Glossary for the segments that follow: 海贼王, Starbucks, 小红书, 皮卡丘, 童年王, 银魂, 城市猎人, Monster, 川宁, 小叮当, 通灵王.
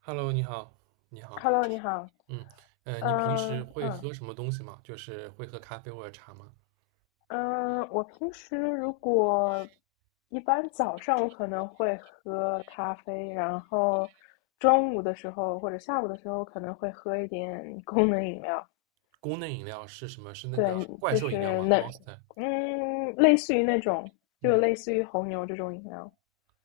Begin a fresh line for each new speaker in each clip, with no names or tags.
Hello，你好，你好，
Hello，你好。
嗯，你平
嗯
时会
嗯
喝什么东西吗？就是会喝咖啡或者茶吗？
嗯，我平时一般早上我可能会喝咖啡，然后中午的时候或者下午的时候可能会喝一点功能饮料。
功能饮料是什么？是那个
对，
怪
就
兽饮料
是
吗
那
？Monster。
嗯，类似于那种，就
嗯，
类似于红牛这种饮料。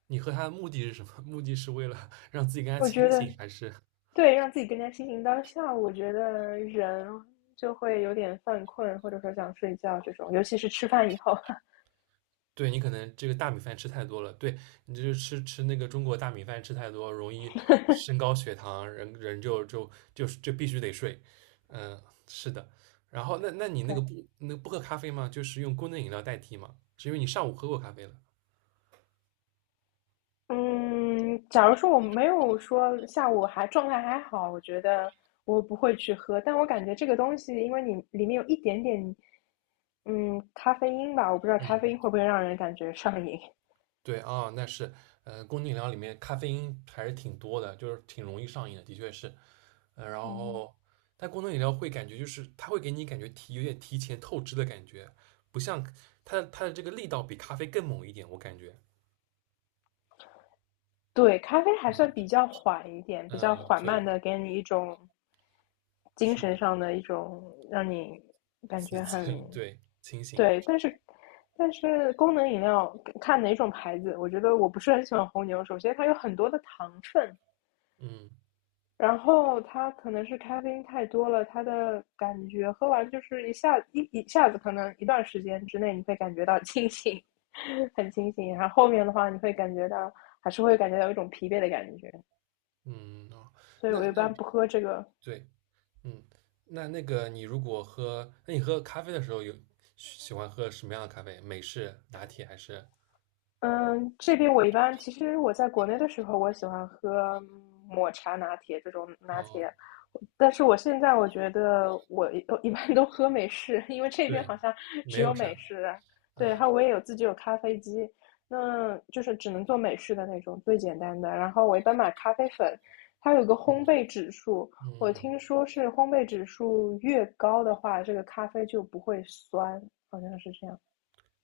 你喝它的目的是什么？目的是为了 让自己更加
我
清
觉得
醒，还是
对，让自己更加清醒当下，我觉得人就会有点犯困，或者说想睡觉这种，尤其是吃饭以后。
对，你可能这个大米饭吃太多了？对，你就是吃那个中国大米饭吃太多，容易升 高血糖，人就必须得睡。嗯、是的。然后那你那个
对，
不喝咖啡吗？就是用功能饮料代替吗？是因为你上午喝过咖啡了。
嗯，假如说我没有说下午还状态还好，我觉得我不会去喝。但我感觉这个东西，因为你里面有一点点，咖啡因吧，我不知道咖啡
嗯，
因会不会让人感觉上瘾。
对啊，那是，功能饮料里面咖啡因还是挺多的，就是挺容易上瘾的，的确是。然
嗯。
后，但功能饮料会感觉就是它会给你感觉有点提前透支的感觉，不像它的这个力道比咖啡更猛一点，我感觉。
对，咖啡还算比较缓一点，比较
嗯，
缓
对，
慢的，给你一种精
是
神
的，
上的一种，让你感
刺
觉
激，
很，
对，清醒。
对，但是功能饮料看哪种牌子，我觉得我不是很喜欢红牛。首先，它有很多的糖分，
嗯
然后它可能是咖啡因太多了，它的感觉喝完就是一下子，可能一段时间之内你会感觉到清醒，很清醒，然后后面的话你会感觉到一种疲惫的感觉。
嗯哦，
所以
那
我一
那
般不喝这个。
对，嗯，那个你如果喝，那你喝咖啡的时候有喜欢喝什么样的咖啡？美式、拿铁还是？
嗯，这边我一般其实我在国内的时候，我喜欢喝抹茶拿铁这种拿
哦
铁，但是我现在我觉得一般都喝美式，因为这边
对，
好像
没
只有
有
美
啥，
式。对，然
嗯
后我也有自己有咖啡机，那就是只能做美式的那种最简单的。然后我一般买咖啡粉，它有个烘焙指数。我
嗯。
听说是烘焙指数越高的话，这个咖啡就不会酸，好像是这样。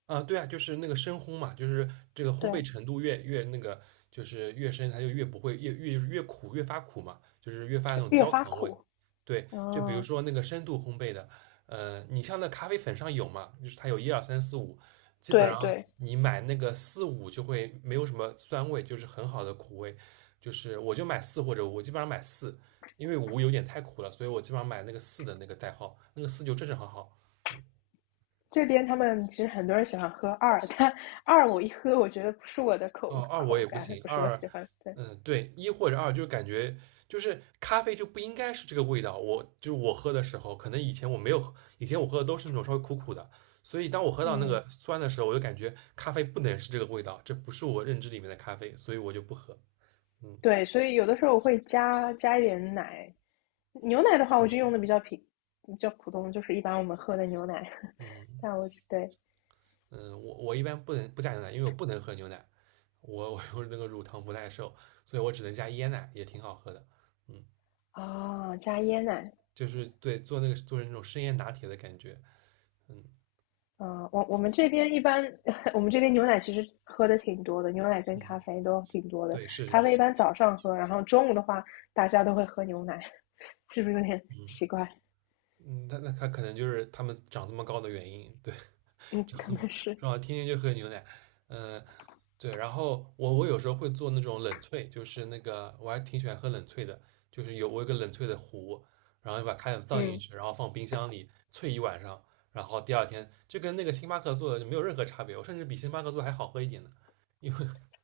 啊，对啊，就是那个深烘嘛，就是这个烘焙
对，
程度越那个，就是越深，它就越不会越苦，越发苦嘛，就是越发那种
越
焦
发
糖味。
苦。
对，就比如
嗯，
说那个深度烘焙的，你像那咖啡粉上有嘛，就是它有一二三四五，基本
对
上
对，
你买那个四五就会没有什么酸味，就是很好的苦味。就是我就买四或者五，我基本上买四，因为五有点太苦了，所以我基本上买那个四的那个代号，那个四就正正好好。
这边他们其实很多人喜欢喝二，但二我一喝，我觉得不是我的
哦，
口
二我
口
也不
感，
行，
不是我
二，
喜欢。对
嗯，对，一或者二，就是感觉就是咖啡就不应该是这个味道。我就是我喝的时候，可能以前我没有喝，以前我喝的都是那种稍微苦苦的，所以当我喝到那
嗯
个酸的时候，我就感觉咖啡不能是这个味道，这不是我认知里面的咖啡，所以我就不喝。嗯
对，所以有的时候我会加一点奶。牛奶的话，我就用的比较平，比较普通，就是一般我们喝的牛奶。
嗯
但我对
嗯，我一般不能不加牛奶，因为我不能喝牛奶，我有那个乳糖不耐受，所以我只能加椰奶，也挺好喝的。嗯，
啊，加椰奶。
就是对做成那种生椰拿铁的感觉。嗯。
嗯，我我们这边一般，我们这边牛奶其实喝的挺多的，牛奶跟咖啡都挺多的。
对，是
咖
是
啡一
是，
般早上喝，然后中午的话，大家都会喝牛奶。是不是有点
嗯
奇怪？
嗯，那他可能就是他们长这么高的原因，对，
嗯，
长
可
这么
能是，
是吧？天天就喝牛奶，嗯，对，然后我有时候会做那种冷萃，就是那个我还挺喜欢喝冷萃的，就是我有个冷萃的壶，然后把开水倒进
嗯
去，然后放冰箱里萃一晚上，然后第二天就跟那个星巴克做的就没有任何差别，我甚至比星巴克做的还好喝一点呢，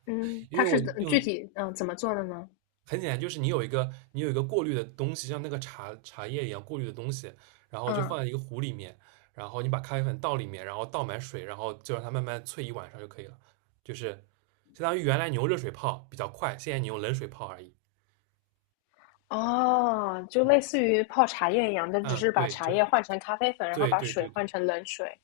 嗯，
因为
它
我
是
用
怎么做的呢？
很简单，就是你有一个过滤的东西，像那个茶叶一样过滤的东西，然后就放
嗯
在一个壶里面，然后你把咖啡粉倒里面，然后倒满水，然后就让它慢慢萃一晚上就可以了。就是相当于原来你用热水泡比较快，现在你用冷水泡而已。
哦，就
嗯
类似于泡茶叶一样，但只
啊，
是把
对，
茶
就
叶换成咖啡粉，然后
对
把
对
水
对
换成冷水。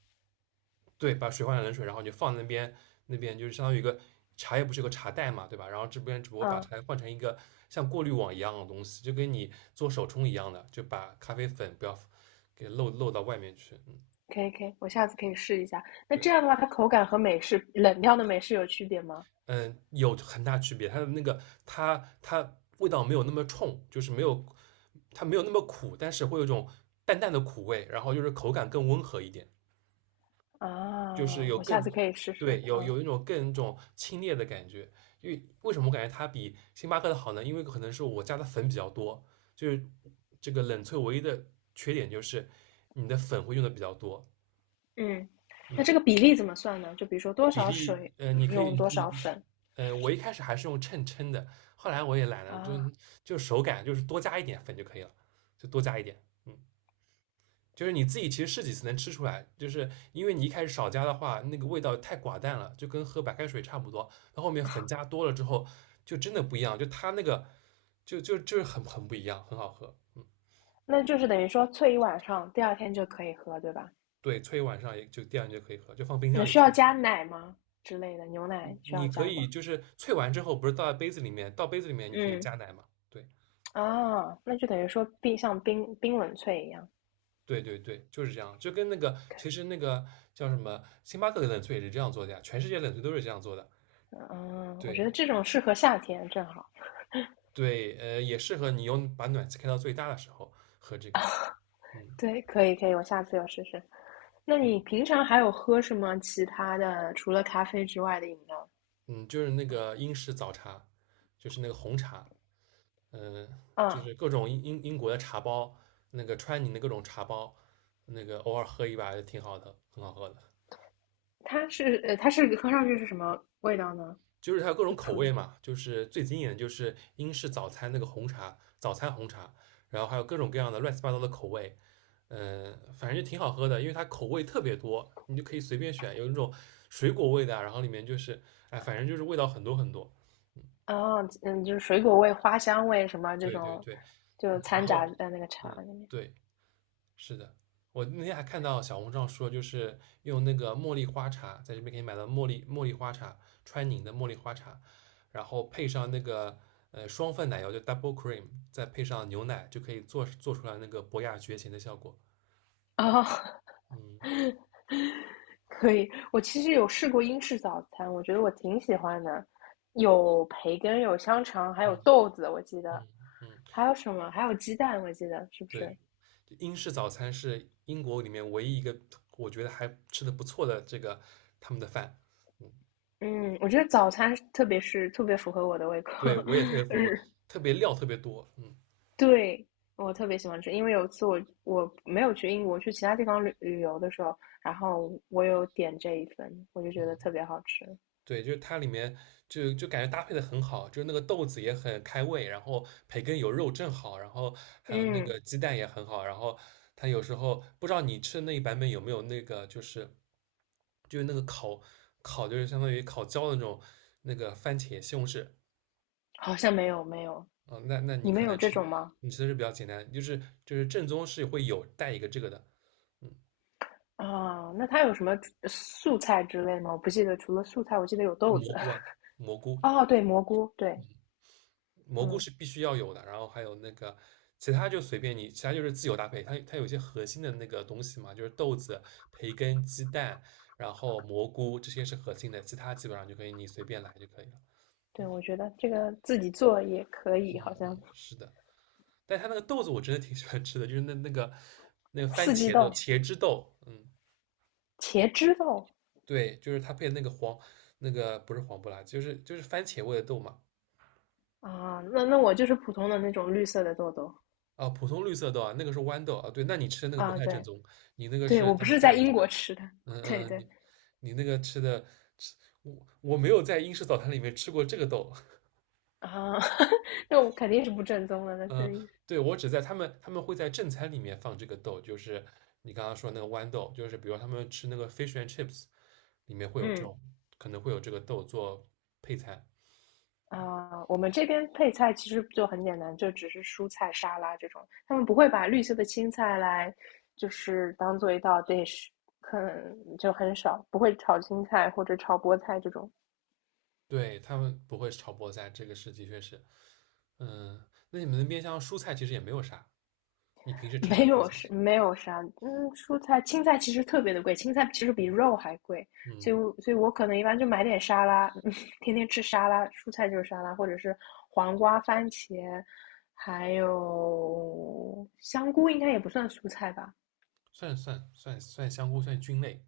对，把水换成冷水，然后你就放那边，那边就是相当于一个茶叶不是有个茶袋嘛，对吧？然后这边只不过把
嗯，
茶换成一个像过滤网一样的东西，就跟你做手冲一样的，就把咖啡粉不要给漏到外面去。嗯，
可以可以，我下次可以试一下。那
对，
这样的话，它口感和美式冷掉的美式有区别吗？
嗯，有很大区别，它的那个它它味道没有那么冲，就是没有它没有那么苦，但是会有一种淡淡的苦味，然后就是口感更温和一点。就是
啊，我下次可以试试。
对，有
嗯，
有一种一种清冽的感觉。为什么我感觉它比星巴克的好呢？因为可能是我加的粉比较多，就是这个冷萃唯一的缺点就是你的粉会用的比较多，
嗯那
嗯，
这个比例怎么算呢？就比如说多
比
少
例，
水
你可以，
用多少
你，
粉
我一开始还是用秤称的，后来我也懒了，就
啊？
就手感就是多加一点粉就可以了，就多加一点，嗯。就是你自己其实试几次能吃出来，就是因为你一开始少加的话，那个味道太寡淡了，就跟喝白开水差不多。到后面粉加多了之后，就真的不一样，就它那个就是很不一样，很好喝。嗯，
那就是等于说萃一晚上，第二天就可以喝，对吧？
对，萃一晚上也就第二天就可以喝，就放冰箱
那
里
需要
萃。
加奶吗？之类的，牛
你
奶需要
你可
加
以
吗？
就是萃完之后，不是倒在杯子里面，倒杯子里面你可以
嗯，
加奶嘛？对
啊，那就等于说像冷萃一样。
对对对，就是这样，就跟那个其实那个叫什么星巴克的冷萃也是这样做的呀，全世界冷萃都是这样做的。
嗯，我觉
对，
得这种适合夏天，正好。
对，也适合你用把暖气开到最大的时候喝这个。嗯
对，可以可以，我下次要试试。那你平常还有喝什么其他的，除了咖啡之外的饮料？
嗯，就是那个英式早茶，就是那个红茶，嗯、就
啊，
是各种英国的茶包，那个川宁的各种茶包，那个偶尔喝一把也挺好的，很好喝的。
它是喝上去是什么味道呢？
就是它有各种
就
口
普
味嘛，就是最经典的就是英式早餐那个红茶，早餐红茶，然后还有各种各样的乱七八糟的口味，嗯、反正就挺好喝的，因为它口味特别多，你就可以随便选，有那种水果味的啊然后里面就是，哎，反正就是味道很多很多。
啊，嗯，就是水果味、花香味什么这
对对
种，
对，
就
嗯，然
掺
后，
杂在那个茶
嗯，
里面。
对，是的，我那天还看到小红书上说，就是用那个茉莉花茶，在这边可以买到茉莉花茶，川宁的茉莉花茶，然后配上那个双份奶油，就 double cream,再配上牛奶，就可以做出来那个博雅绝情的效果。
哦，
嗯
可以，我其实有试过英式早餐，我觉得我挺喜欢的，有培根，有香肠，还有
嗯
豆子，我记得，
嗯嗯，
还有什么？还有鸡蛋，我记得是不是？
对，就英式早餐是英国里面唯一一个我觉得还吃的不错的这个他们的饭。嗯，
嗯，我觉得早餐特别符合我的胃口，
对，我也特别 服，我
日，
特别料特别多。嗯。
对，我特别喜欢吃，因为有一次我没有去英国，去其他地方旅游的时候，然后我有点这一份，我就觉得特别好吃。
对，就是它里面就感觉搭配的很好，就是那个豆子也很开胃，然后培根有肉正好，然后还有那
嗯，
个鸡蛋也很好，然后它有时候不知道你吃的那一版本有没有那个就是那个烤就是相当于烤焦的那种那个番茄西红柿
好像没有没有，
啊，那你
你们
可
有
能
这
吃
种吗？
你吃的是比较简单，就是正宗是会有带一个这个的，嗯，
啊，那它有什么素菜之类吗？我不记得，除了素菜，我记得有豆
蘑
子。
菇啊蘑 菇，
哦，对，蘑菇，对，
蘑菇
嗯，
是必须要有的，然后还有那个其他就随便你，其他就是自由搭配。它有一些核心的那个东西嘛，就是豆子、培根、鸡蛋，然后蘑菇这些是核心的，其他基本上就可以你随便来就可以了。
对，
嗯，
我觉得这个自己做也可以，好像
是的，但它那个豆子我真的挺喜欢吃的，就是那个番
四季
茄的
豆、
茄汁豆，嗯，
茄汁豆
对，就是它配那个黄那个不是黄不拉几就是番茄味的豆嘛。
啊，那那我就是普通的那种绿色的豆豆
啊，普通绿色豆啊，那个是豌豆啊。对，那你吃的那个不
啊，
太正
对
宗，你那个
对，
是
我
他
不
们
是
改
在
良
英
的。
国吃的，
嗯
对
嗯，
对
你那个吃的吃，我没有在英式早餐里面吃过这个豆。
啊，那我肯定是不正宗的，那肯
嗯，
定是，
对，我只在他们会在正餐里面放这个豆，就是你刚刚说那个豌豆，就是比如他们吃那个 fish and chips 里面会有这
嗯
种，可能会有这个豆做配菜。
啊、我们这边配菜其实就很简单，就只是蔬菜沙拉这种，他们不会把绿色的青菜来，就是当做一道 dish，可能就很少，不会炒青菜或者炒菠菜这种，
对，他们不会炒菠菜，这个是的确是。嗯，那你们那边像蔬菜其实也没有啥，你平 时吃啥
没
蔬
有
菜？
是没有啥，嗯，蔬菜青菜其实特别的贵，青菜其实比肉还贵，所
嗯，
以所以我可能一般就买点沙拉，天天吃沙拉，蔬菜就是沙拉，或者是黄瓜、番茄，还有香菇，应该也不算蔬菜吧。
算香菇算菌类。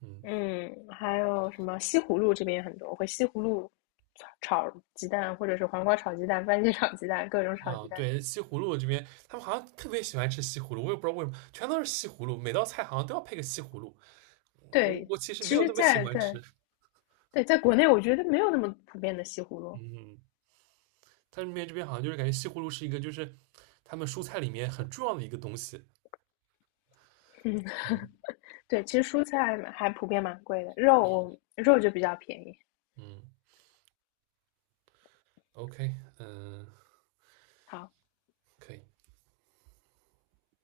嗯。
嗯，还有什么西葫芦这边也很多，我会西葫芦炒鸡蛋，或者是黄瓜炒鸡蛋、番茄炒鸡蛋，各种炒鸡
嗯，
蛋。
对，西葫芦这边他们好像特别喜欢吃西葫芦，我也不知道为什么，全都是西葫芦，每道菜好像都要配个西葫芦。我
对，
我其实没
其
有
实
那么喜
在，
欢吃，
在对在国内，我觉得没有那么普遍的西葫芦。
嗯，他是那这边好像就是感觉西葫芦是一个就是他们蔬菜里面很重要的一个东西。
嗯，
嗯
对，其实蔬菜嘛还普遍蛮贵的，肉就比较便宜。
嗯，OK,嗯，
好，
可以。